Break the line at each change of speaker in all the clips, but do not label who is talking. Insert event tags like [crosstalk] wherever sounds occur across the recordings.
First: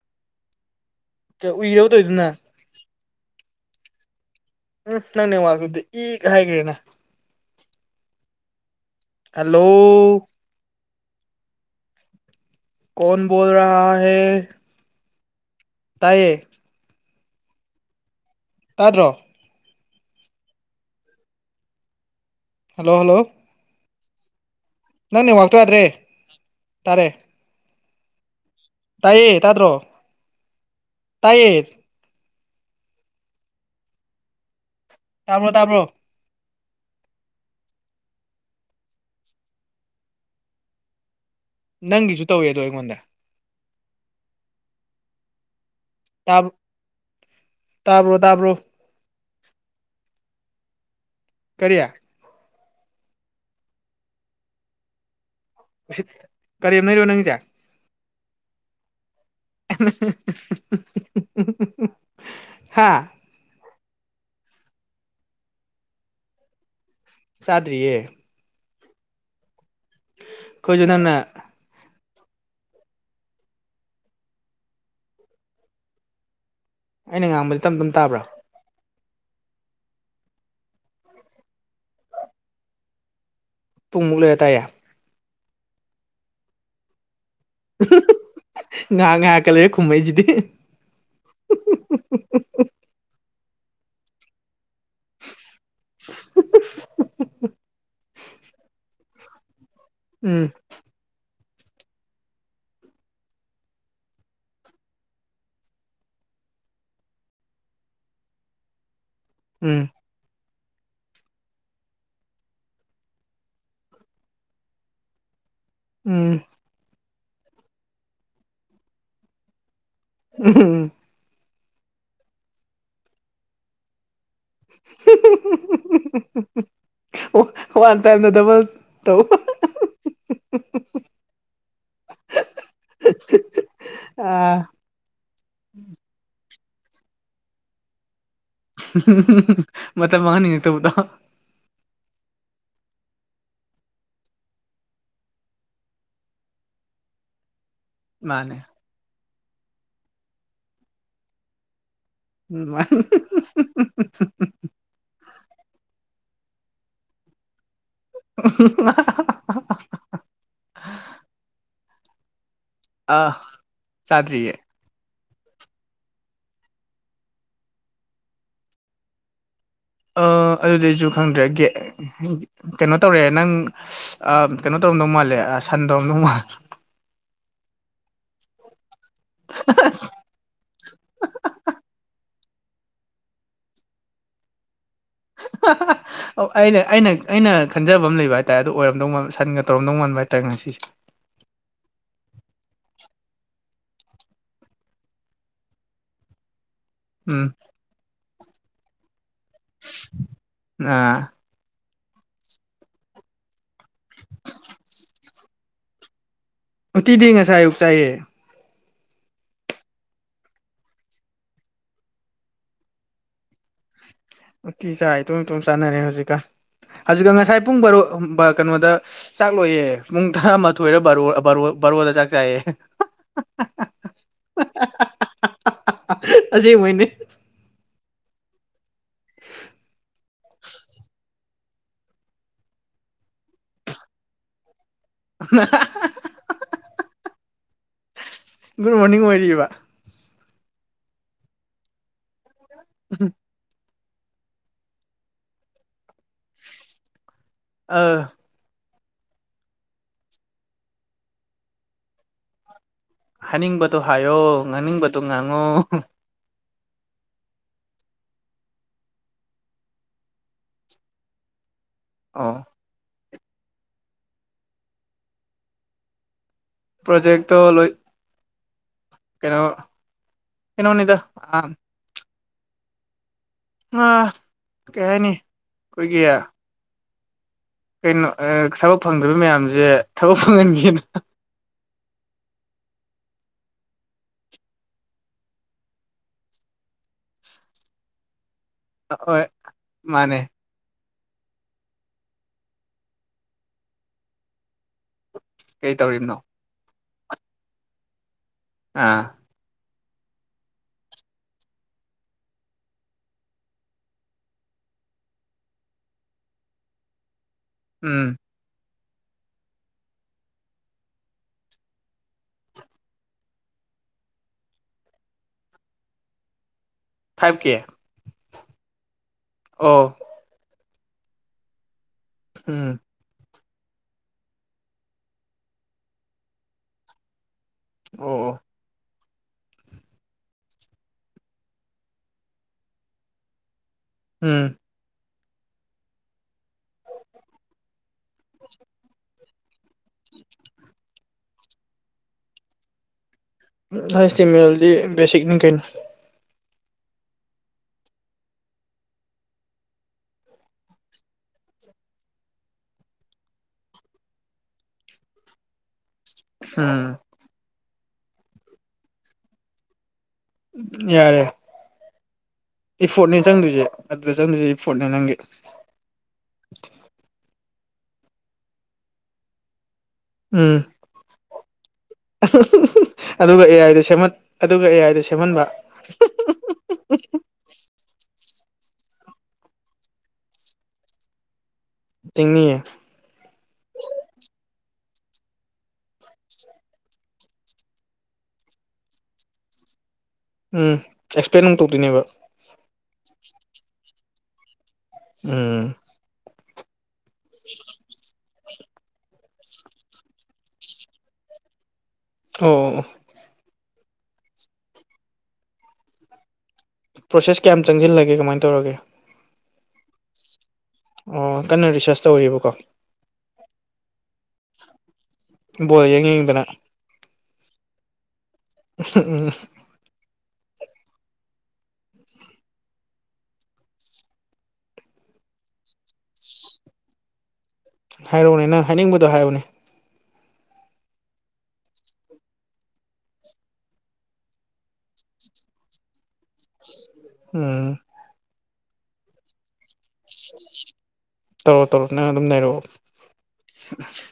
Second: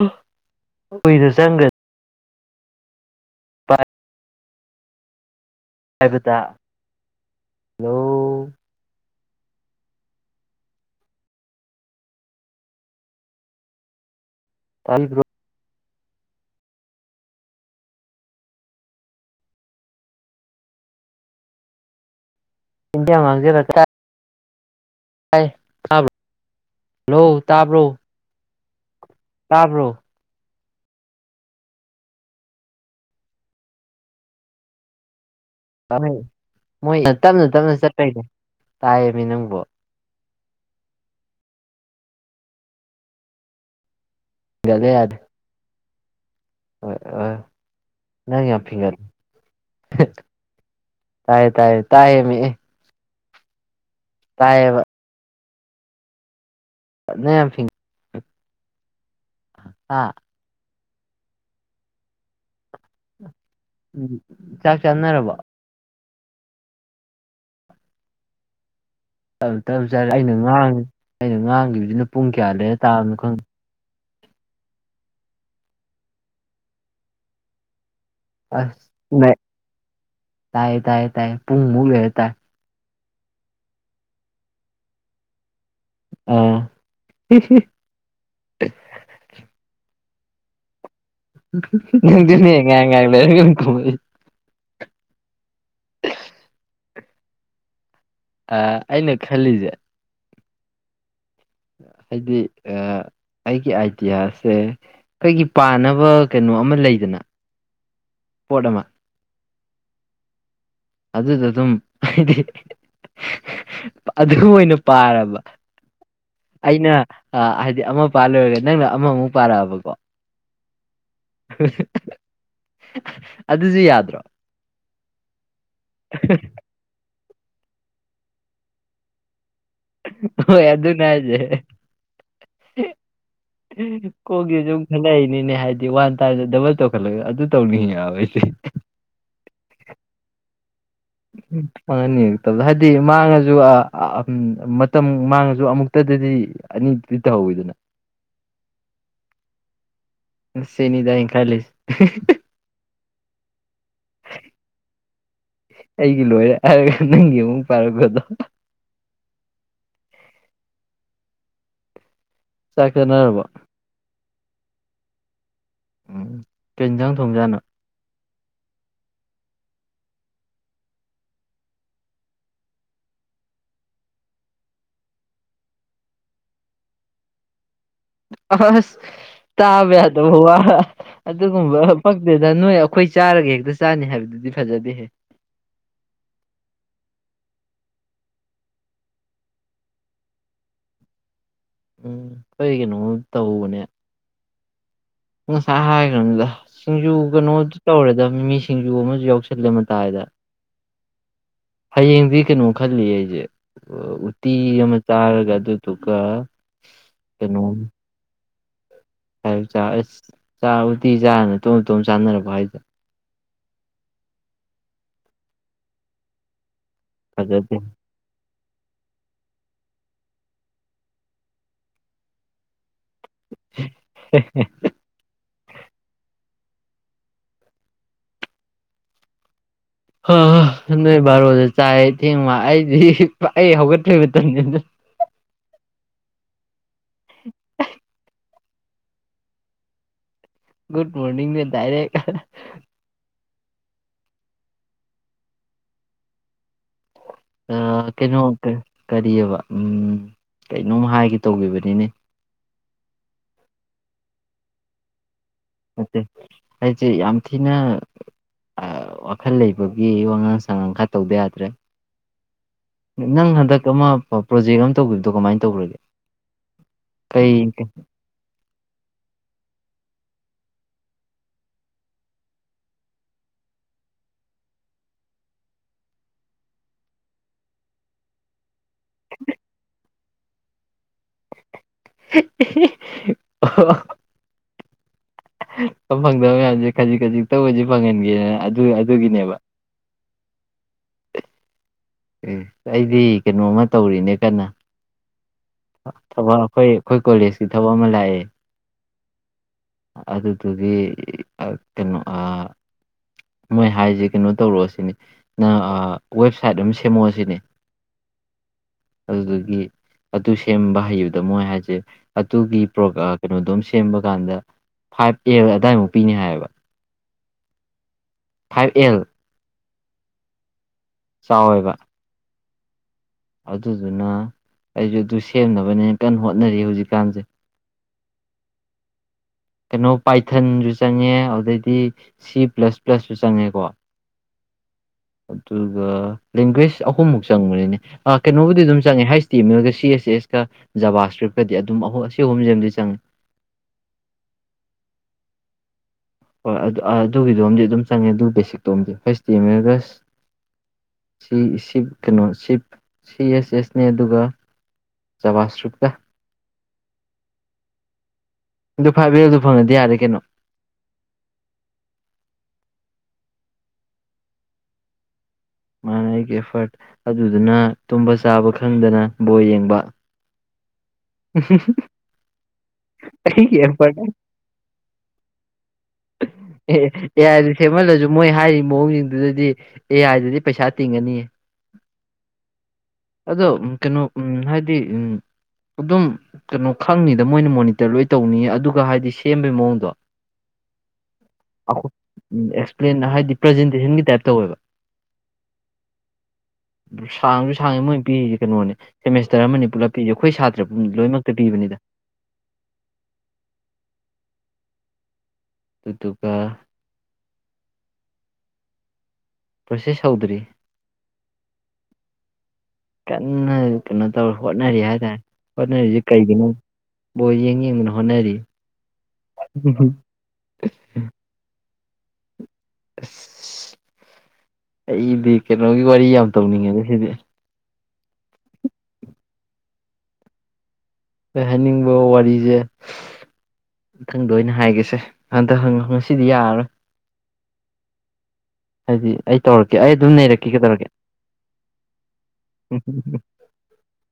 ꯑꯥ [inaudible]
ꯎꯏꯔꯕ ꯇꯧꯔꯤꯗꯨꯅ
ꯐꯥꯏ [unintelligible]
ꯎꯝ ꯅꯪ ꯅꯦꯠꯋꯥꯛꯇꯨꯗꯤ ꯏꯛ
ꯍꯥꯏꯕꯗ
ꯍꯥꯏꯈ꯭ꯔꯦꯅ
ꯍꯜꯂꯣ
ꯍꯜꯂꯣ ꯀꯣꯟ ꯣꯜ ꯔꯥ ꯍꯦ [unintelligible] [unintelligible]
ꯑꯜꯣ [unintelligible]
ꯇꯥꯢꯌꯦ ꯇꯥꯗ꯭ꯔꯣ ꯍꯜꯂꯣ ꯍꯜꯂꯣ
ꯏꯟꯗꯤꯌꯥ ꯃꯥꯥꯡꯒꯦꯔꯥ
ꯅꯪ ꯅꯦꯠꯋꯥꯛꯇꯣ ꯌꯥꯗ꯭ꯔꯦ
ꯇꯥꯕ꯭ꯔꯣ
ꯇꯥꯔꯦ
ꯍꯜꯂꯣ ꯇꯥꯕ꯭ꯔꯣ
ꯇꯥꯏꯌꯦ ꯇꯗ꯭ꯔꯣ
ꯇꯥꯕ꯭ꯔꯣ
ꯇꯥꯢꯌꯦ ꯇꯥꯕ꯭ꯔꯣ ꯇꯥꯕ꯭ꯔꯣ
ꯃꯣꯢ ꯃꯣꯏ ꯇꯞꯅ ꯇꯞꯅ ꯆꯠꯄꯩꯅꯦ ꯇꯥꯏꯌꯦꯃꯤ ꯅꯪꯕꯨ
ꯅꯪꯒꯤꯁꯨ ꯇꯧꯋꯦ ꯑꯩꯉꯣꯟꯗ
ꯗꯦ [unintelligible] ꯌꯥꯗꯦ
ꯇꯞ [unintelligible]
ꯅꯪ ꯌꯥꯝ ꯐꯤꯒꯜꯂꯦ ꯇꯥꯏ ꯇꯥꯏ
ꯀꯔꯤ
ꯇꯥꯏꯌꯦ ꯃꯤ ꯇꯥꯏꯌꯦꯕ
ꯀꯔꯦꯝꯅꯩꯔꯣ ꯅꯪꯒꯤꯁꯤ
ꯅꯪ ꯌꯥꯝ ꯐꯤꯡ ꯍꯥ
[unintelligible] ꯍꯥꯥ
ꯎꯝ ꯆꯥꯛ ꯆꯥꯅꯔꯕꯣ
ꯆꯥꯗ꯭ꯔꯤꯌꯦ
ꯇꯞ ꯇꯞ ꯆꯠꯔꯦ [unintelligible] ꯑꯩꯅ ꯉꯥꯡꯉꯤ
ꯑꯩꯈꯣꯏꯁꯨ ꯅꯪꯅ
ꯑꯩꯅ ꯉꯥꯡꯈꯤꯕꯁꯤꯅ ꯄꯨꯡ ꯀꯌꯥ ꯂꯩꯔ ꯇꯥꯕꯅꯣ ꯈꯪꯗꯦ
ꯑꯩꯅ ꯉꯥꯡꯕꯗꯤ ꯇꯞ ꯇꯞ ꯇꯥꯕ꯭ꯔꯥ
ꯑꯁ ꯇꯥꯢ ꯇꯥꯏ ꯄꯨꯡ ꯃꯨꯛ ꯂꯩꯔ ꯇꯥꯢ
ꯄꯨꯡ ꯃꯨꯛ ꯂꯩꯔ ꯇꯥꯏꯌꯦ
ꯑꯝ
ꯉꯥꯏꯍꯥꯛ ꯉꯥꯏꯍꯥꯛꯀ ꯂꯩꯔ ꯈꯨꯝꯃꯛꯢꯁꯤꯗꯤ
ꯑꯗꯨꯅꯦ ꯉꯥꯢꯍꯥꯛ ꯂꯩꯔꯒꯅꯦ ꯈꯨꯝꯃꯛꯢꯁꯦ
[unintelligible]
ꯑꯥ ꯑꯩꯅ ꯈꯜꯂꯤꯁꯦ
ꯎꯝ
ꯍꯥꯏꯗꯤ ꯑꯩꯒꯤ ꯑꯥꯏꯗꯤꯌꯥꯁꯦ ꯑꯩꯈꯣꯏꯒꯤ ꯄꯥꯅꯕ ꯀꯩꯅꯣ ꯑꯃ ꯂꯩꯗꯅ ꯄꯣꯠ ꯑꯃ
ꯎꯝ
ꯑꯗꯨꯗ ꯑꯗꯨꯝ ꯍꯥꯏꯗꯤ ꯑꯗꯨ ꯑꯣꯏꯅ ꯄꯥꯔꯕ
ꯎꯝ
ꯑꯩꯅ ꯍꯥꯏꯗꯤ ꯑꯃ ꯄꯥꯂꯣꯏꯔꯒ ꯅꯪꯅ ꯑꯃꯃꯨꯛ ꯄꯥꯔꯛꯑꯕꯀꯣ
ꯎꯝ
[unintelligible] ꯑꯗꯨꯁꯨ ꯌꯥꯗ꯭ꯔꯣ [unintelligible]
[unintelligible] ꯋꯥꯟ ꯇꯥꯏꯝꯗ ꯗꯕꯜ ꯇꯧ
ꯍꯣꯏ ꯑꯗꯨꯅꯦ ꯍꯥꯏꯁꯦ
ꯑꯥ
ꯀꯣꯛꯁꯦꯁꯨ [unintelligible] ꯍꯥꯏꯕꯗꯤ ꯋꯥꯟ ꯇꯥꯏꯝꯗ ꯗꯕꯜ ꯇꯧꯈꯠꯂꯒ ꯑꯗꯨ ꯇꯧꯅꯤꯡꯉꯕ ꯑꯩꯁꯦ
[unintelligible] ꯃꯇꯝ ꯃꯥꯡꯍꯟꯅꯤꯡꯉꯛꯇꯕꯗꯣ
ꯃꯪꯍꯟꯅꯤꯡꯉꯛꯇꯕꯗꯣ ꯍꯥꯏꯗꯤ ꯃꯥꯡꯉꯁꯨ ꯑ ꯃꯇꯝ ꯃꯥꯡꯉꯁꯨ ꯑꯃꯨꯛꯇꯗꯗꯤ ꯑꯅꯤ ꯇꯗꯤ ꯇꯧꯍꯧꯋꯤꯗꯅ
ꯃꯥꯅꯦ
ꯆꯦꯅꯤꯗꯥ ꯑꯩ ꯈꯜꯂꯤꯁꯦ
[unintelligible]
ꯑꯩꯒꯤ ꯂꯣꯏꯔꯦ ꯍꯥꯏꯔꯒ ꯅꯪꯒꯤ ꯑꯃꯨꯛ ꯄꯥꯔꯛꯄꯗꯣ
[unintelligible]
ꯆꯥꯛ
ꯑꯥ
ꯆꯥꯅꯔꯕꯣ
ꯆꯥꯗ꯭ꯔꯤꯌꯦ
ꯎꯝ ꯀꯩ ꯌꯦꯟꯖꯥꯡ ꯊꯣꯡꯖꯥꯠꯅꯣ
ꯑ ꯑꯗꯨꯗꯤ ꯑꯩꯁꯨ ꯈꯪꯗ꯭ꯔꯦ ꯀꯩꯅꯣ ꯇꯧꯔꯦ ꯅꯪ ꯑ ꯀꯩꯅꯣ ꯇꯧꯔꯝꯗꯧ ꯃꯥꯜꯂꯦ ꯁꯟ ꯇꯧꯔꯝꯗꯧ ꯃꯥꯜꯂꯦ
ꯑꯁ ꯇꯥꯕ ꯌꯥꯗꯕ ꯋꯥ ꯑꯗꯨꯒꯨꯝꯕ ꯄꯛ ꯅꯠꯇꯦꯗ ꯅꯣꯏ ꯑꯩꯈꯣꯏ ꯆꯥꯔꯒ ꯍꯦꯛꯇ ꯆꯥꯅꯤ ꯍꯥꯏꯕꯗꯨꯗꯤ ꯐꯖꯗꯦꯍꯦ
[unintelligible] ꯑꯣ ꯑꯩꯅ ꯑꯩꯅ ꯑꯩꯅ ꯈꯟꯖꯕ ꯑꯃ ꯂꯩꯕ ꯍꯥꯏꯇꯥꯔꯦ ꯑꯗꯨꯗ ꯑꯣꯏꯔꯝꯗꯧ ꯃꯟꯕ ꯁꯟꯒ ꯇꯧꯔꯝꯗꯧ ꯃꯥꯟꯕ ꯍꯥꯏꯇꯥꯔꯦ ꯉꯁꯤꯁꯦ
ꯎꯝ ꯑꯩ ꯀꯩꯅꯣ ꯑꯃ ꯇꯧꯕꯅꯦ ꯉꯁꯥꯏ ꯍꯥꯏꯈ꯭ꯔꯃꯤꯗ ꯁꯤꯡꯖꯨ
ꯎꯝ
ꯀꯩꯅꯣꯗꯨ ꯇꯧꯔꯦꯗ ꯃꯤꯃꯤ ꯁꯤꯡꯖꯨ ꯑꯃꯁꯨ ꯌꯥꯎꯁ ꯈꯜꯂꯦ ꯃꯇꯥꯏꯗ
ꯑꯥ
ꯍꯌꯦꯡꯗꯤ ꯀꯩꯅꯣ ꯈꯜꯂꯤꯌꯦ ꯑꯩꯁꯦ ꯎꯇꯤ ꯑꯃ ꯆꯥꯔꯒ ꯑꯗꯨꯗꯨꯒ
ꯎꯇꯤꯗꯤ ꯉꯁꯥꯏ
ꯀꯩꯅꯣꯝ
ꯑꯌꯨꯛ ꯆꯥꯏꯌꯦ
ꯑꯁ ꯎꯇꯤ ꯆꯥ ꯆꯥꯔ ꯅꯇꯣꯝ ꯅꯇꯣꯝ ꯆꯥꯅꯔꯕꯣ ꯍꯥꯏꯁꯦ
ꯎꯇꯤ ꯆꯥꯏ ꯏꯇꯣꯝ ꯏꯇꯣꯝ ꯆꯥꯅꯔꯦ ꯍꯧꯖꯤꯛꯀꯟ ꯍꯧꯖꯤꯛꯀ ꯉꯁꯥꯏ
ꯐꯖꯗꯦ
ꯄꯨꯡ ꯕꯔꯣ ꯀꯩꯅꯣꯗ ꯆꯥꯛ ꯂꯣꯏꯌꯦ ꯄꯨꯡ ꯇꯔꯥꯃꯊꯣꯏꯔ ꯕꯥ ꯕꯥꯔꯣꯗ ꯆꯥꯛ ꯆꯥꯏꯌꯦ
[unintelligible]
[unintelligible] ꯑꯁꯦꯡꯕꯩꯅꯦ [inaudible]
ꯍꯥ ꯅꯣꯏ ꯕꯥꯔꯣꯗ ꯆꯥꯏ ꯊꯦꯡꯕ ꯑꯩꯗꯤ ꯑꯩ ꯍꯧꯒꯠꯄꯩ ꯃꯇꯝꯅꯤ ꯑꯗꯨꯅ
[unintelligible]
[unintelligible]
ꯒꯨꯗ ꯃꯣꯔꯅꯤꯡ ꯑꯣꯏꯔꯤꯕ
ꯒꯨꯨꯗ ꯃꯣꯔꯅꯤꯡꯅꯤ ꯗꯥꯏꯔꯦꯛ
[unintelligible]
ꯑ ꯀꯩꯅꯣ ꯀꯔꯤꯑꯕ ꯀꯩꯅꯣꯝ ꯍꯥꯏꯒꯦ ꯇꯧꯈꯤꯕꯅꯤꯅꯦ
ꯍꯥꯏꯅꯤꯡꯕꯗꯣ ꯍꯥꯏꯌꯣ ꯉꯥꯡꯅꯤꯡꯕꯗꯨꯣ ꯉꯥꯡꯉꯣ
ꯅꯠꯇꯦ ꯑꯩꯁꯦ ꯌꯥꯝ ꯊꯤꯅ ꯑ ꯋꯥꯈꯜ ꯂꯩꯕꯒꯤ ꯋꯥꯉꯥꯡ ꯁꯉꯥꯡ ꯈꯔ ꯇꯧꯗ ꯌꯥꯗ꯭ꯔꯦ
ꯑꯣ
ꯅꯪ ꯍꯟꯗꯛ ꯑꯃ ꯄ꯭ꯔꯣꯖꯦꯛ ꯑꯃ ꯇꯧꯒꯤꯕꯗꯣ ꯀꯃꯥꯏꯅ ꯇꯧꯒ꯭ꯔꯒꯦ
ꯄ꯭ꯔꯣꯖꯦꯛꯇꯣ ꯂꯣꯏ ꯀꯩꯅꯣ ꯀꯩꯅꯣꯅꯤꯗ ꯑ ꯑ ꯀꯩ ꯍꯥꯏꯅꯤ ꯑꯩꯈꯣꯏꯒꯤ ꯀꯩꯅꯣ ꯑꯦ ꯊꯕꯛ ꯐꯪꯗ꯭ꯔꯤꯕ ꯃꯌꯥꯝꯁꯦ ꯊꯕꯛ ꯐꯪꯍꯟꯒꯦꯅ
[unintelligible] [unintelligible] ꯐꯪꯗꯕ ꯃꯌꯥꯝꯁꯦ ꯈꯖꯤꯛ ꯈꯖꯤꯛꯇ ꯑꯣꯏꯁꯨ ꯐꯪꯍꯟꯒꯦꯅ ꯑꯗꯨ__
ꯑꯈꯣꯏ ꯃꯥꯅꯦ
ꯑꯦ ꯑꯩꯗꯤ ꯀꯩꯅꯣꯝꯃ ꯇꯧꯔꯤꯅꯦ ꯀꯟꯅ
ꯀꯩ
ꯑ
ꯇꯧꯔꯤꯕꯅꯣ
ꯊꯕꯛ ꯑꯩꯈꯣꯏ ꯑꯩꯈꯣꯏ ꯀꯣꯂꯦꯖꯀꯤ ꯊꯕꯛ ꯑꯃ ꯂꯥꯛꯑꯦ
ꯑꯥ
ꯑꯗꯨꯗꯨꯒꯤ ꯑꯛ ꯀꯩꯅꯣ ꯑꯥ ꯃꯣꯏ ꯍꯥꯏꯖꯦ ꯀꯩꯅꯣ ꯇꯧꯔꯛꯑꯣ ꯁꯤꯅꯤ ꯅꯪ ꯑꯥ ꯋꯦꯕꯁꯥꯏꯠ ꯑꯃ ꯁꯦꯝꯃꯛꯑꯣ ꯁꯤꯅꯦ
ꯎꯝ
ꯑꯗꯨꯗꯨꯒꯤ ꯑꯗꯨ ꯁꯦꯝꯕ ꯍꯩꯕꯗ ꯃꯣꯏ ꯍꯥꯏꯁꯦ ꯑꯗꯨꯒꯤ ꯄ꯭ꯔꯣꯛ ꯀꯩꯅꯣꯗꯣꯝ ꯁꯦꯝꯕ ꯀꯥꯟꯗ ꯐꯥꯏꯚ ꯑꯦꯜ ꯑꯗꯥꯏꯃꯨꯛ ꯄꯤꯅꯤ ꯍꯥꯏꯌꯦꯕ
ꯐꯥꯏꯚ ꯀꯦ
ꯐꯥꯏꯚ ꯑꯦꯜ
ꯑꯣ
ꯆꯥꯎꯌꯦꯕ
ꯎꯝ
ꯑꯗꯨꯗꯨꯅ ꯑꯩꯁꯨ ꯑꯗꯨ ꯁꯦꯝꯅꯕꯅꯦꯅ ꯀꯟꯅ ꯍꯣꯠꯅꯔꯤ ꯍꯧꯖꯤꯛꯀꯥꯟꯁꯦ
ꯑꯣ ꯑꯣ
ꯀꯩꯅꯣ ꯄꯥꯏꯊꯟꯁꯨ ꯆꯪꯉꯦ ꯑꯗꯨꯗꯩꯗꯤ ꯁꯤ ꯄ꯭ꯂꯁ ꯄ꯭ꯂꯁꯁꯨ ꯆꯪꯉꯦꯀꯣ
ꯎꯝ
[inaudible] ꯑꯗꯨꯒ ꯂꯦꯡꯒ꯭ꯋꯦꯁ ꯑꯍꯨꯝꯃꯨꯛ ꯆꯪꯕꯅꯤꯅꯦ ꯑ ꯀꯩꯅꯣꯕꯨꯗꯤ ꯑꯗꯨꯝ ꯆꯪꯉꯦ ꯍꯥꯏꯁ ꯇꯤꯃꯦꯝ ꯑꯦꯜꯒ ꯁꯤ__ ꯁꯤ ꯑꯦꯁ ꯑꯦꯁ ꯀ ꯖꯕꯥ ꯁꯀ꯭ꯔꯤꯞꯀꯗꯤ ꯑꯗꯨꯝ ꯑꯍꯨ ꯁꯤ ꯑꯍꯨꯝꯖꯤꯝꯗꯤ ꯆꯪꯉꯦ
ꯍꯩꯁꯇꯤꯃꯦꯜꯗꯤ ꯕꯦꯁꯤꯛꯅꯤ ꯀꯩꯅꯣ
ꯍꯣꯏ ꯑꯗꯨ ꯑꯗꯨꯒꯤꯗꯣꯝꯗꯤ ꯑꯗꯨꯝ ꯆꯪꯉꯦ ꯑꯗꯨ ꯕꯦꯁꯤꯛꯇꯣꯝꯗꯤ ꯍꯩꯁꯇꯤ ꯃꯦꯝ ꯑꯦꯜꯒ ꯁ__ ꯁꯤ ꯁꯤꯞ ꯀꯩꯅꯣ ꯁꯤꯞ ꯁꯤ ꯑꯦꯁ ꯑꯦꯁꯅꯦ ꯑꯗꯨꯒ ꯆꯕꯥ ꯁꯀ꯭ꯔꯤꯞꯀ
ꯎꯝ
ꯑꯗꯨ ꯐꯥꯏꯚ ꯌꯔꯗꯣ ꯐꯪꯉꯗꯤ ꯌꯥꯔꯦ ꯀꯩꯅꯣ
ꯌꯥꯔꯦ ꯏꯐꯣꯔꯠꯅꯦ ꯆꯪꯗꯣꯏꯁꯦ ꯑꯗꯨꯗ ꯆꯪꯗꯣꯏꯁꯦ ꯏꯐꯣꯔꯠꯅꯦ ꯅꯪꯒꯤ
ꯃꯥꯅꯦ ꯑꯩꯒꯤ ꯑꯦꯐꯔꯠ ꯑꯗꯨꯗꯨꯅ ꯇꯨꯝꯕ ꯆꯥꯕ ꯈꯪꯗꯅ ꯕꯣꯜ ꯌꯦꯡꯕ
ꯎꯝ
[unintelligible]
[unintelligible] ꯑꯗꯨꯒ
ꯑꯩꯒꯤ
ꯑꯦꯑꯥꯏꯗ
ꯑꯦꯐꯔꯠ
ꯁꯦꯝꯍꯟ ꯑꯗꯨꯒ ꯑꯦꯑꯥꯏꯗ ꯁꯦꯝꯍꯟꯕ
[unintelligible] ꯑꯦꯍ ꯑꯦꯑꯥꯏꯅꯤ__ ꯁꯦꯝꯍꯜꯂꯁꯨ ꯃꯣꯏ ꯍꯥꯏꯔꯤ ꯃꯑꯣꯡꯁꯤꯡꯗꯨꯗꯗꯤ ꯑꯦ ꯑꯥꯏꯗꯗꯤ ꯄꯩꯁꯥ ꯇꯤꯡꯉꯅꯤꯌꯦ__
ꯇꯤꯡꯅꯤꯌꯦ
ꯑꯗꯣ ꯎꯝ ꯀꯩꯅꯣ ꯎꯝ ꯍꯥꯏꯗꯤ ꯎꯝ ꯑꯗꯨꯝ ꯀꯩꯅꯣ ꯈꯪꯅꯤꯗ ꯃꯣꯏꯅ ꯃꯣꯅꯤꯇꯔ ꯂꯣꯏ ꯇꯧꯅꯤꯌꯦ ꯑꯗꯨꯒ ꯍꯥꯏꯗꯤ ꯁꯦꯝꯕꯒꯤ ꯃꯑꯣꯡꯗꯣ
ꯎꯝ ꯑꯦꯛꯁꯄ꯭ꯂꯦꯟ ꯑꯃꯨꯛ ꯇꯧꯗꯣꯏꯅꯦꯕ
ꯎꯝ ꯑꯦꯛꯁꯄ꯭ꯂꯦꯟ ꯍꯥꯏꯗꯤ ꯄ꯭ꯔꯖꯦꯟꯇꯦꯁꯟꯒꯤ ꯇꯥꯏꯞ ꯇꯧꯋꯦꯕ
ꯎꯝ
ꯁꯥꯡꯖꯨ ꯁꯥꯡꯉꯦ ꯃꯣꯏꯅ ꯄꯤꯔꯤꯁꯦ ꯀꯩꯅꯣꯅꯦ ꯁꯦꯃꯦꯁꯇꯔ ꯑꯃꯅꯤ ꯄꯨꯂꯞ ꯄꯤꯔꯤꯁꯦ ꯑꯩꯈꯣꯏ ꯁꯥꯇꯔꯎꯝ ꯂꯣꯏꯃꯛꯇ ꯄꯤꯕꯅꯦꯗ
ꯑꯣ ꯑꯣ
ꯑꯗꯨꯗꯨꯒ
ꯄ꯭ꯔꯣꯁꯦꯁ ꯀꯌꯥꯝ ꯆꯪꯁꯤꯜꯂꯒꯦ ꯀꯃꯥꯏ ꯇꯧꯔꯒꯦ
ꯄ꯭ꯔꯣꯁꯦꯁ ꯍꯧꯗ꯭ꯔꯤ
ꯑꯣ ꯑꯣ ꯀꯟꯅ ꯔꯤꯁꯥꯔꯁ ꯇꯧꯔꯤꯕꯀꯣ
ꯀꯟꯅ ꯀꯩꯅꯣ ꯇꯧꯔꯤ ꯍꯣꯠꯅꯔꯤ ꯍꯥꯏꯇꯥꯔꯦ
ꯕꯣꯜ ꯌꯦꯡ
ꯍꯣꯠꯅꯔꯤꯁꯤ
ꯌꯦꯡꯗꯅ
ꯀꯩꯒꯤꯅꯣ ꯕꯣꯜ ꯌꯦꯡ ꯌꯦꯡꯗꯨꯅ ꯍꯣꯠꯅꯔꯤ
ꯎ ꯎꯝ [unintelligible]
ꯎꯝꯝ [unintelligible] ꯑꯁ ꯑꯩꯗꯤ ꯀꯩꯅꯣꯒꯤ ꯋꯥꯔꯤ ꯌꯥꯝ ꯇꯧꯅꯤꯡꯉꯦꯗ ꯁꯤꯗꯤ
ꯍꯥꯏꯔꯛꯎꯅꯦ ꯅꯪ ꯍꯥꯏꯅꯤꯡꯕꯗꯣ ꯍꯥꯏꯌꯨꯅꯦ
ꯑꯩ ꯍꯥꯏꯅꯤꯡꯕ ꯋꯥꯔꯤꯁꯦ ꯃꯊꯪꯗ ꯑꯣꯏꯅ ꯍꯥꯏꯒꯦꯁꯦ ꯍꯟꯗꯛ ꯉꯁꯤꯗꯤ ꯌꯥꯔꯔꯣꯏ
ꯎꯝ
ꯍꯥꯏꯗꯤ ꯑꯩ ꯇꯧꯔꯛꯀꯦ ꯑꯩ ꯑꯗꯨꯝ ꯅꯩꯔꯛꯀꯦ ꯀꯩꯗꯧꯔꯒꯦ
ꯇꯧꯔꯣ ꯇꯧꯔꯣ ꯅꯪ ꯑꯗꯨꯝ ꯅꯩꯔꯛꯑꯣ
ꯎꯝꯝꯝ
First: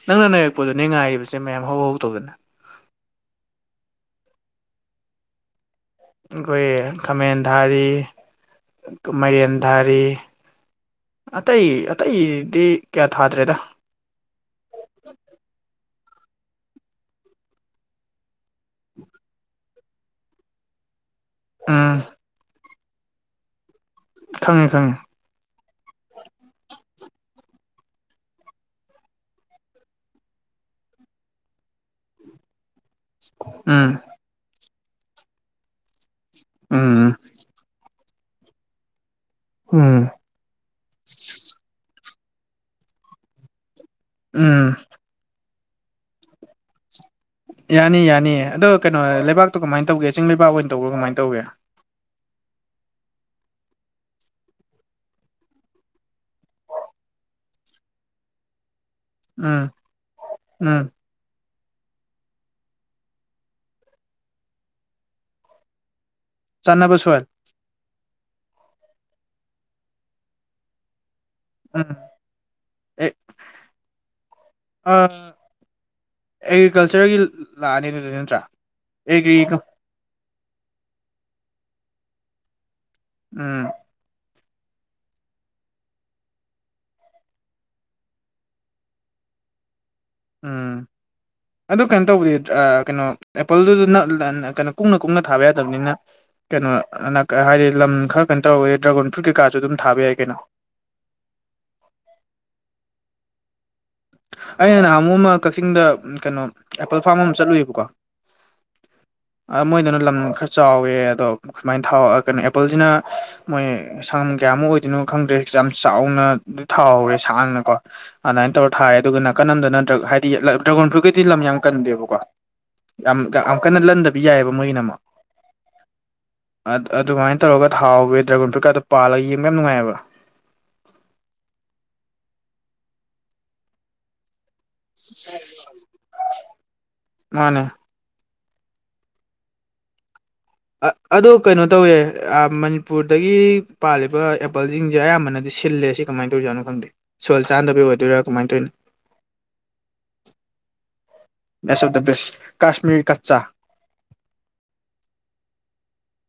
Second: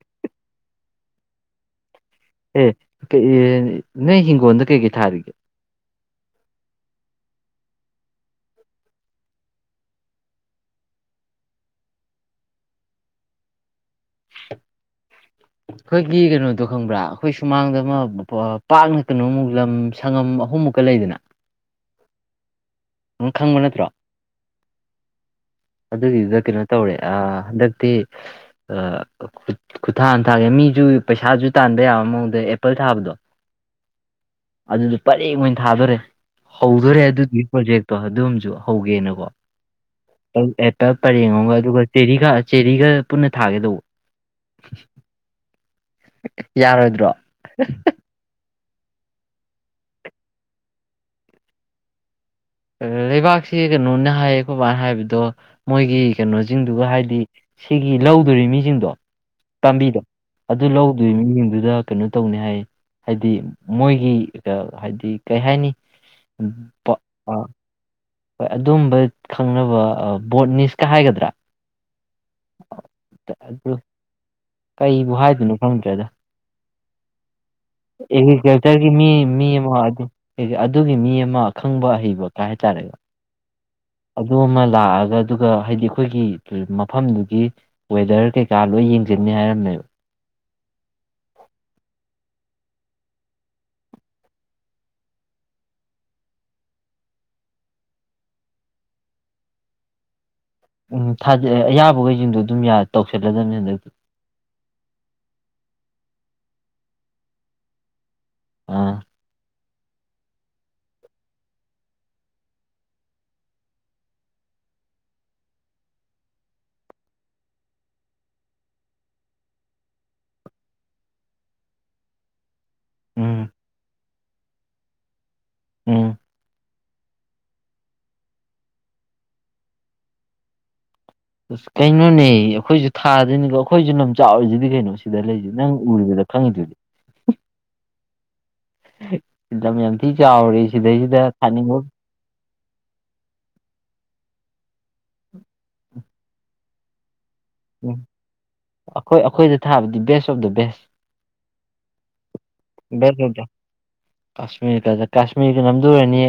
ꯅꯪꯅ ꯅꯩꯔꯛꯄꯗꯨꯅꯦ ꯉꯥꯏꯔꯤꯕꯁꯦ ꯃꯌꯥꯝ ꯍꯧ ꯍꯧ ꯇꯧꯗꯅ
ꯑꯦ ꯀ ꯅꯣꯏ ꯍꯤꯡꯒꯣꯜꯗ ꯀꯩꯀꯩ ꯊꯥꯔꯤꯒꯦ
ꯑꯩꯈꯣꯏ ꯈꯥꯃꯦꯟ ꯊꯥꯔꯤ ꯃꯥꯏꯔꯦꯟ ꯊꯥꯔꯤ ꯑꯇꯩ ꯑꯇꯩꯗꯤ ꯀꯌꯥ ꯊꯥꯗ꯭ꯔꯦꯗ
ꯍ [inaudible] ꯑꯩꯈꯣꯏꯒꯤ ꯀꯩꯅꯣꯗꯣ ꯈꯪꯕ꯭ꯔꯥ ꯑꯩꯈꯣꯏ ꯁꯨꯃꯥꯡꯗ ꯑꯃ ꯄꯥꯛꯅ ꯀꯩꯅꯣꯃꯨꯛ ꯂꯝ ꯁꯪꯉꯝ ꯑꯍꯨꯝꯃꯨꯛꯀ ꯂꯩꯗꯅ
ꯑꯥ
ꯅꯪ ꯈꯪꯕ ꯅꯠꯇ꯭ꯔꯣ
ꯈꯪꯉꯦ ꯈꯪꯉꯦ
ꯑꯗꯨꯒꯤꯗꯨꯗ ꯀꯩꯅꯣ ꯇꯧꯔꯦ ꯑ ꯍꯟꯗꯛꯇꯤ ꯑ ꯈꯨꯠꯊꯥꯑꯝ ꯊꯥꯒꯦ ꯃꯤꯁꯨ ꯄꯩꯁꯥꯁꯨ ꯇꯥꯟꯕ ꯌꯥꯕ ꯃꯑꯣꯡꯗ ꯑꯦꯄꯜ ꯊꯥꯕꯗꯣ
ꯎꯝ
ꯑꯗꯨꯗꯣ ꯄꯔꯦꯡ ꯜꯜꯑꯣꯏꯅ ꯊꯥꯗꯣꯔꯦ
ꯎꯝ
ꯍꯧꯗꯣꯔꯦ ꯑꯗꯨꯗꯨꯒꯤ ꯄ꯭ꯔꯣꯖꯦꯛ ꯇꯣ ꯑꯗꯨꯝꯁꯨ ꯍꯧꯒꯦꯅꯀꯣ
ꯎꯝ
ꯑꯦꯄꯜ ꯄꯔꯦꯡꯑꯝꯒ ꯑꯗꯨꯒ ꯆꯦꯔꯤꯒ ꯆꯦꯔꯤꯒ ꯄꯨꯟꯅ ꯊꯥꯒꯦ ꯇꯧꯕ
ꯎꯝ
ꯌꯥꯔꯣꯏꯗ꯭ꯔꯣ
ꯌꯥꯅꯤ ꯌꯥꯅꯤ ꯑꯗꯣ ꯀꯩꯅꯣ ꯂꯩꯕꯥꯛꯇꯣ ꯀꯃꯥꯏꯅ ꯇꯧꯒꯦ ꯆꯤꯡ ꯂꯩꯕꯥꯛ ꯑꯣꯏꯅ ꯇꯧꯕ꯭ꯔꯥ ꯀꯃꯥꯏꯅ ꯇꯧꯒꯦ
ꯂꯩꯕꯥꯛꯁꯦ ꯀꯩꯅꯣꯅ ꯍꯥꯏꯌꯦ ꯈꯣꯕꯥꯅ ꯍꯥꯏꯕꯗꯣ ꯃꯣꯏꯒꯤ ꯀꯩꯅꯣꯁꯤꯡꯗꯨꯒ ꯍꯥꯏꯗꯤ ꯁꯤꯒꯤ ꯂꯧꯗꯣꯔꯤ ꯃꯤꯁꯤꯡꯗꯣ
ꯎꯝ
ꯄꯥꯝꯕꯤꯗꯣ ꯑꯗꯨ
ꯎꯝ
ꯂꯧ ꯑꯗꯨꯏ ꯃꯤꯁꯤꯡꯗꯨꯗ ꯀꯩꯅꯣ ꯇꯧꯅꯤ ꯍꯥꯏ ꯍꯥꯏꯗꯤ ꯃꯣꯏꯒꯤ ꯍꯥꯏꯗꯤ ꯀꯩ ꯍꯥꯏꯅꯤ
ꯆꯥꯟꯅꯕ ꯁꯣꯏꯜ
ꯍꯣꯏ ꯑꯗꯨꯝꯕ ꯈꯪꯅꯕ ꯕꯣꯠꯅꯤꯁꯀ ꯍꯥꯏꯒꯗ꯭ꯔꯥ
ꯎꯝ ꯑꯦ
ꯑꯗꯨ ꯀꯩꯕꯨ ꯍꯥꯏꯗꯣꯏꯅꯣ ꯈꯪꯗ꯭ꯔꯦꯗ
ꯑꯦꯒ꯭ꯔꯤꯀꯜꯆꯔꯒꯤ ꯂꯥꯛꯑꯅꯤ ꯑꯗꯨꯗꯤ ꯅꯠꯇ꯭ꯔꯥ
ꯑꯩꯒꯤꯔꯀꯜꯆꯔ ꯒꯤ ꯃꯤ
ꯑꯦꯒ꯭ꯔꯤ
ꯃꯤ ꯃ ꯑꯗꯤ ꯑꯗꯨꯒꯤ ꯃꯤ ꯑꯃ ꯑꯈꯪꯕ ꯑꯍꯩꯕ ꯀꯥꯏ ꯍꯥꯏꯇꯥꯔꯦꯀꯣ
ꯎꯝ
ꯑꯗꯨ ꯑꯃ ꯂꯥꯛꯑꯒ ꯑꯗꯨꯒ ꯍꯥꯏꯗꯤ ꯑꯩꯈꯣꯏꯒꯤ ꯃꯐꯝꯗꯨꯒꯤ ꯋꯦꯗꯔ ꯀꯩꯀꯥ ꯂꯣꯏ ꯌꯦꯡꯁꯤꯟꯅꯤ ꯍꯥꯏꯔꯝꯃꯦꯕ
ꯎꯝ ꯑꯗꯨ ꯀꯩꯅꯣ ꯇꯧꯕꯗꯤ ꯀꯩꯅꯣ ꯑꯦꯄꯜꯗꯨꯗ ꯀꯩꯅꯣ ꯀꯨꯡꯅ ꯀꯨꯡꯅ ꯊꯥꯕ ꯌꯥꯗꯕꯅꯤꯅ ꯀꯩꯅꯣ ꯍꯥꯏꯗꯤ ꯂꯝ ꯈꯔ ꯀꯩꯅꯣ ꯇꯧꯔꯒ ꯗ꯭ꯔꯥꯒꯣꯟ ꯐ꯭ꯔꯨꯠ ꯀꯩꯀꯥꯁꯨ ꯑꯗꯨꯝ ꯊꯥꯕ ꯌꯥꯏ ꯀꯩꯅꯣ
ꯎꯝ ꯊꯥꯖꯦ ꯑꯌꯥꯕꯈꯩꯁꯤꯡꯗꯣ ꯑꯗꯨꯝ ꯇꯧꯁꯤꯜꯂꯗꯕꯅꯤ ꯍꯟꯗꯛꯇꯤ
ꯑꯩꯅ ꯅꯍꯥꯟꯃꯨꯛ ꯑꯃ ꯀꯛꯆꯤꯡꯗ ꯀꯩꯅꯣ ꯑꯦꯄꯜ ꯐꯥꯔꯝ ꯑꯃ ꯆꯠꯂꯨꯏꯕꯀꯣ
ꯑꯥ
ꯃꯣꯏꯗꯨꯅ ꯂꯝ ꯈꯔ ꯆꯥꯎꯋꯦ ꯑꯗꯣ ꯁꯨꯃꯥꯏꯅ ꯊꯥꯎꯔꯛꯑ ꯀꯩꯅ ꯑꯦꯄꯜꯁꯤꯅ ꯃꯣꯏ ꯁꯪꯉꯝ ꯀꯌꯥꯃꯨꯛ ꯑꯣꯏꯗꯣꯏꯅꯣ ꯈꯪꯗ꯭ꯔꯦꯁꯦ ꯌꯥꯝ ꯆꯥꯎꯅ ꯊꯥꯎꯍꯧꯔꯦ ꯁꯥꯡꯅ ꯀꯣ ꯑꯗꯨꯃꯥꯏꯅ ꯇꯧꯔ ꯊꯥꯏ ꯑꯗꯨꯒ ꯅꯥꯀꯟ ꯑꯝꯗꯅ ꯗ꯭ꯔꯥ ꯍꯥꯏꯗꯤ ꯗ꯭ꯔꯥꯒꯣꯟ ꯐ꯭ꯔꯨꯠꯀꯤꯗꯤ ꯂꯝ ꯌꯥꯝꯅ ꯀꯟꯗꯦꯕꯀꯣ ꯌꯥꯝ
ꯎꯝ
ꯌꯥꯝ ꯀꯟꯅ ꯂꯟꯗꯕꯤ ꯌꯥꯏꯑꯕ ꯃꯣꯏꯒꯤꯅ ꯑꯃ
ꯎꯝ....
ꯑ ꯑꯗꯨꯃꯥꯏꯅ ꯇꯧꯔꯒ ꯊꯥꯑꯣꯕ ꯗ꯭ꯔꯥꯒꯣꯟ ꯐ꯭ꯔꯨꯠꯀꯗꯣ ꯄꯥꯜꯂ ꯌꯦꯕ ꯌꯥꯝ ꯅꯨꯡꯉꯥꯏꯑꯕ
ꯑꯁ ꯀꯩꯅꯣꯅꯦ ꯑꯩꯈꯣꯏꯁꯨ ꯊꯥꯗꯣꯏꯅꯤꯕ ꯑꯩꯈꯣꯏꯁꯨ ꯂꯝ ꯆꯥꯎꯔꯤꯁꯤꯗꯤ ꯀꯩꯅꯣ ꯁꯤꯗ ꯂꯩꯁꯦ ꯅꯪ ꯎꯔꯤꯕꯗ ꯈꯪꯉꯤꯗꯨꯗꯤ
ꯃꯥꯅꯦ
ꯌꯥꯝ ꯌꯥꯝ ꯊꯤ ꯆꯥꯎꯔꯤ
ꯑꯗꯨ ꯀꯩꯅꯣ ꯇꯧꯋꯦ ꯑ ꯃꯅꯤꯄꯨꯔꯗꯒꯤ ꯄꯥꯜꯂꯤꯕ ꯑꯦꯄꯜꯁꯤꯡꯁꯦ ꯑꯌꯥꯝꯕꯅꯗꯤ ꯁꯤꯜꯂꯦ ꯁꯤ ꯀꯃꯥꯏꯅ ꯇꯧꯖꯥꯅꯣ ꯈꯪꯗꯦ ꯁꯣꯜ ꯆꯥꯟꯅꯗꯕ
ꯎꯝ
ꯑꯣꯏꯗꯣꯏꯔꯥ ꯀꯃꯥꯏꯅ ꯇꯧꯏꯅꯣ
ꯑꯩꯈꯣꯏ ꯑꯩꯈꯣꯏꯗ ꯊꯥꯕꯗꯤ best of the best
best of the best Kashmir
best of
ꯀꯠꯆꯥ
ꯗ ꯀꯥꯁꯃꯤꯔꯒ ꯀꯥꯁꯃꯤꯔꯒ ꯅꯝꯗꯨ ꯑꯣꯏꯔꯅꯤ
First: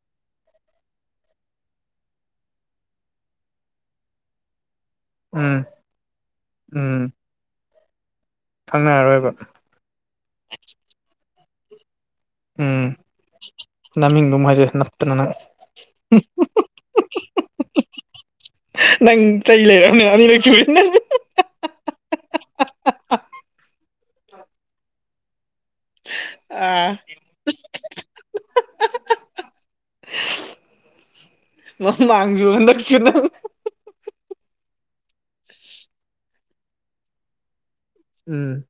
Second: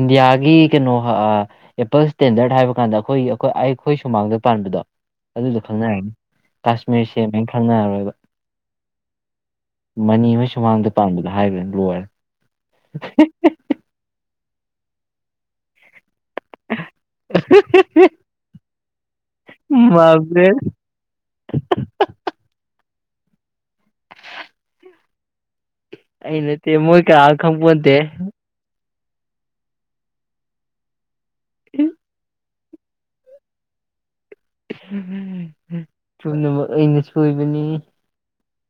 ꯏꯟꯗꯤꯌꯥꯒꯤ ꯀꯩꯅꯣ ꯑ.... ꯑꯦꯄꯜ ꯁ꯭ꯇꯥꯟꯗꯥꯔ ꯍꯥꯏꯕ ꯀꯥꯟꯗ ꯑꯩꯈꯣꯏꯒꯤ ꯑꯩꯈꯣꯏ ꯑꯩꯈꯣꯏ ꯁꯨꯃꯥꯡꯗ ꯄꯥꯟꯕꯗꯣ
ꯎꯝ
ꯑꯗꯨꯁꯨ ꯈꯪꯅꯩ ꯀꯥꯁꯃꯤꯔ ꯁꯦꯝ ꯂꯥꯏꯅ ꯈꯪꯅꯔꯔꯣꯏꯕ
ꯈꯪꯅꯔꯣꯏꯕꯣ
ꯃꯅꯤꯈꯣꯢ ꯁꯨꯃꯥꯡꯗ ꯄꯥꯟꯕꯗꯣ ꯍꯥꯏꯗ꯭ꯔꯥꯗꯤ ꯂꯣꯏꯔꯦ
ꯎꯝ ꯅꯃꯤꯡꯗꯨꯝ ꯍꯥꯏꯖꯤꯜꯂꯨ ꯅꯞꯇꯅ ꯅꯪ ꯍꯨ....... ꯅꯪ ꯆꯩ ꯂꯩꯔꯕꯅꯦ ꯑꯅꯤꯔꯛ
ꯃꯥꯜꯂꯦ
ꯁꯨꯔꯦ ꯅꯪ
ꯑꯩ ꯅꯠꯇꯦ
ꯑꯥ
ꯃꯣꯏ ꯀꯌꯥ ꯈꯪꯄꯣꯠ ꯅꯗꯦ
ꯃꯃꯥꯡꯁꯨ ꯍꯟꯗꯥꯛꯁꯨ ꯅꯪ
ꯍꯝ.......... ꯄꯨꯝꯅꯃꯛ ꯑꯩꯅ ꯁꯣꯏꯕꯅꯤ
ꯎꯝ.....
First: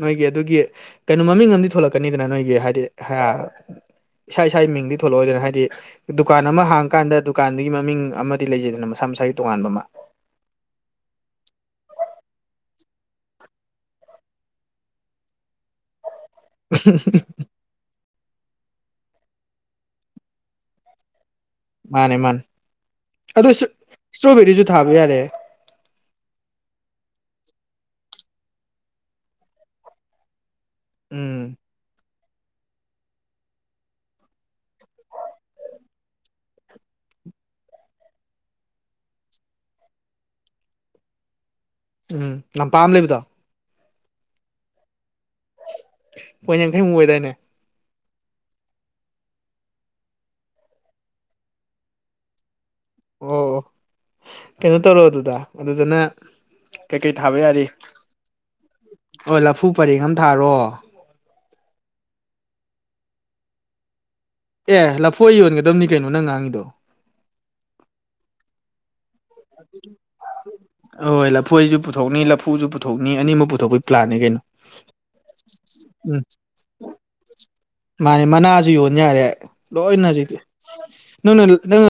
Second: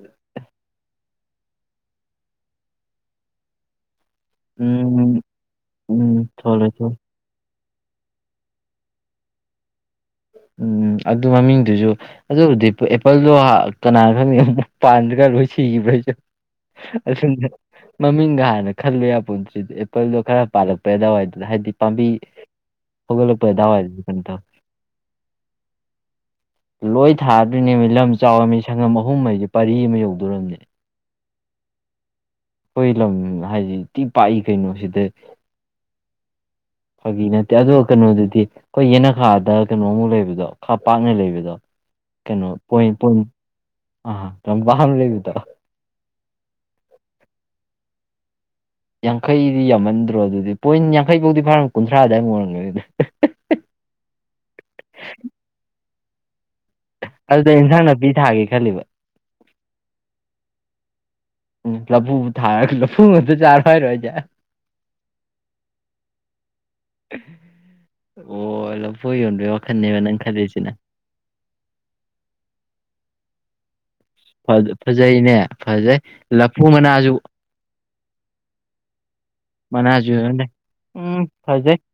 ꯅꯣꯢꯒꯤ..... ꯑꯗꯨꯒꯤ ꯀꯩꯅꯣ ꯃꯃꯤꯡ ꯑꯃꯗꯤ ꯊꯣꯂꯛꯀꯅꯤꯗꯅ ꯅꯣꯏꯒꯤ ꯍꯥꯏꯗꯤ ꯍꯥ ꯏꯁꯥ ꯏꯁꯥꯒꯤ ꯃꯤꯡꯗꯤ
ꯎꯝ
ꯊꯣꯂꯣꯢꯗꯅ ꯍꯥꯏꯗꯤ
ꯎꯝ
ꯗꯨꯀꯥꯟ ꯑꯃ
ꯊꯣꯛꯂꯣꯏ
ꯍꯥꯡ
ꯊꯣꯛ
ꯀꯥꯟꯗ ꯗꯨ... ꯗꯨꯀꯥꯟꯗꯨꯒꯤ ꯃꯃꯤꯡ ꯑꯃꯗꯤ ꯂꯩꯖꯩꯗꯅ ꯃꯁꯥ ꯃꯁꯥꯒꯤ ꯇꯣꯉꯥꯟꯕ ꯑꯃ
ꯎꯝ ꯑꯗꯨ ꯃꯃꯤꯡꯗꯨꯁꯨ ꯑꯗꯨꯕꯨꯗꯤ ꯑꯦꯄꯜꯗꯣ ꯀꯅꯥꯅ ꯈꯪꯗꯦ ꯑꯃꯨꯛ ꯄꯥꯟꯗꯅ ꯂꯣꯏ ꯁꯤꯈꯤꯕ꯭ꯔꯥ ꯍꯥꯢꯁꯨ ꯑꯁꯨꯡꯖꯦ ꯃꯃꯤꯡꯒ ꯍꯥꯟꯅ ꯈꯜꯂꯨ ꯌꯥ ꯄꯨꯠ ꯅꯠꯇ꯭ꯔꯤ ꯑꯦꯄꯜꯗꯣ ꯈꯔꯥ ꯄꯥꯜꯂꯛꯄ ꯑꯗꯨꯋꯥꯏꯗꯨꯗ ꯍꯥꯏꯗꯤ ꯄꯥꯝꯕꯤ
ꯃꯥꯅꯦ ꯃꯥꯅꯦ
ꯍꯧꯒꯠꯂꯛꯄ
ꯑꯗꯨ
ꯑꯗꯨꯋꯥꯢꯗ....
ꯏꯁꯇ꯭ꯔꯣꯕꯦꯔꯤꯁꯨ ꯊꯥꯕ ꯌꯥꯔꯦ
ꯂꯣꯏ ꯊꯥꯗ꯭ꯣꯢꯅꯦ ꯂꯝ ꯆꯥꯎꯑꯃꯤ ꯁꯪꯉꯝ ꯑꯍꯨꯝꯍꯥꯢꯁꯦ ꯄꯔꯤ ꯑꯃ ꯌꯧꯗꯧꯔꯕꯅꯦ
ꯎꯝ....
ꯑꯩꯈꯣꯏ ꯂꯝ ꯍꯥꯏꯁꯤ ꯊꯤ ꯄꯥꯛꯏ ꯀꯩꯅꯣ ꯁꯤꯗꯗꯤ ꯐꯒꯤ ꯅꯠꯇꯦ ꯑꯗꯣ ꯀꯩꯅꯣꯗꯨꯗꯤ ꯑꯩꯈꯣꯏ ꯌꯦꯅꯈꯥ.... ꯗ ꯀꯩꯅꯣꯃꯨꯛ ꯂꯩꯕꯗꯣ ꯈꯔ ꯄꯥꯛꯅ ꯂꯩꯕꯗꯣ
ꯎꯝ
ꯀꯩꯅꯣ
ꯂꯝꯄꯥꯛ
ꯄꯣꯏꯟ
ꯑꯃ
ꯄꯣꯏꯟ
ꯂꯩꯕꯗꯣ
ꯗ ꯑ ꯋꯥ ꯑꯃ ꯂꯩꯕꯤ ꯇꯣ
ꯄꯣꯏꯟ ꯌꯥꯡꯈꯩ ꯃꯨꯛ ꯑꯣꯏꯔꯦꯅꯦ
ꯌꯥꯡꯈꯩꯗꯤ ꯌꯥꯝꯃꯟꯗ꯭ꯔꯣ ꯑꯗꯨꯗꯤ ꯄꯣꯏꯟ ꯌꯥꯡꯈꯩ ꯐꯧꯗꯤ ꯐꯔꯣꯢ ꯀꯨꯟꯊ꯭ꯔꯥ ꯑꯗꯨꯋꯥꯏ ꯑꯣꯏꯔꯝꯒꯅꯤꯗ
ꯑꯣ ꯀꯩꯅꯣ ꯇꯧꯔꯣ ꯑꯗꯨꯗ ꯑꯗꯨꯗꯅ... ꯀꯩ-ꯀꯩ ꯊꯥꯕ
ꯑꯗꯨꯗ
ꯌꯥꯔꯤ
ꯏꯟꯁꯥꯡ ꯅꯥꯄꯤ ꯊꯥꯒꯦ ꯈꯜꯂꯤꯕ
ꯑꯣ ꯂꯐꯨ ꯄꯔꯦꯡ ꯑꯃ ꯊꯥꯔꯣ
ꯎꯝ ꯂꯐꯨ ꯊꯥꯔꯒ ꯂꯐꯨ ꯉꯛꯇꯥ ꯆꯥꯔꯣ ꯍꯥꯏꯔꯤꯁꯦ
ꯑꯦ ꯂꯐꯣꯏ ꯌꯣꯟꯒꯗꯕꯅꯤ ꯀꯩꯅꯣ ꯅꯪ ꯉꯥꯡꯉꯤꯗꯣ
ꯑꯣ ꯂꯐꯨ ꯌꯣꯟꯕꯩ ꯋꯥꯈꯜꯅꯦꯕ ꯅꯪ ꯈꯜꯂꯤꯁꯤꯅ
ꯍꯣꯏ ꯂꯐꯣꯏꯁꯨ ꯄꯨꯊꯣꯛꯅꯤ ꯂꯐꯨꯁꯨ ꯄꯨꯊꯣꯛꯅꯤ ꯑꯅꯤꯃꯛ ꯄꯨꯊꯣꯛꯄꯒꯤ ꯄ꯭ꯂꯥꯟꯅꯦ ꯀꯩꯅꯣ
ꯐꯖꯩꯅꯦ ꯐꯖꯩ ꯂꯐꯨ ꯃꯅꯥꯁꯨ.....
ꯃꯥꯢ ꯃꯅꯥꯁꯨ ꯌꯣꯟꯅꯤ ꯌꯥꯔꯦ ꯂꯣꯏꯅ
ꯃꯅꯥꯁꯨ
ꯍꯧꯖꯤꯛꯇꯤ
ꯌꯣꯟꯂꯦ ꯎꯝ
ꯅꯪꯅ
ꯐꯖꯩ
ꯅꯪꯅ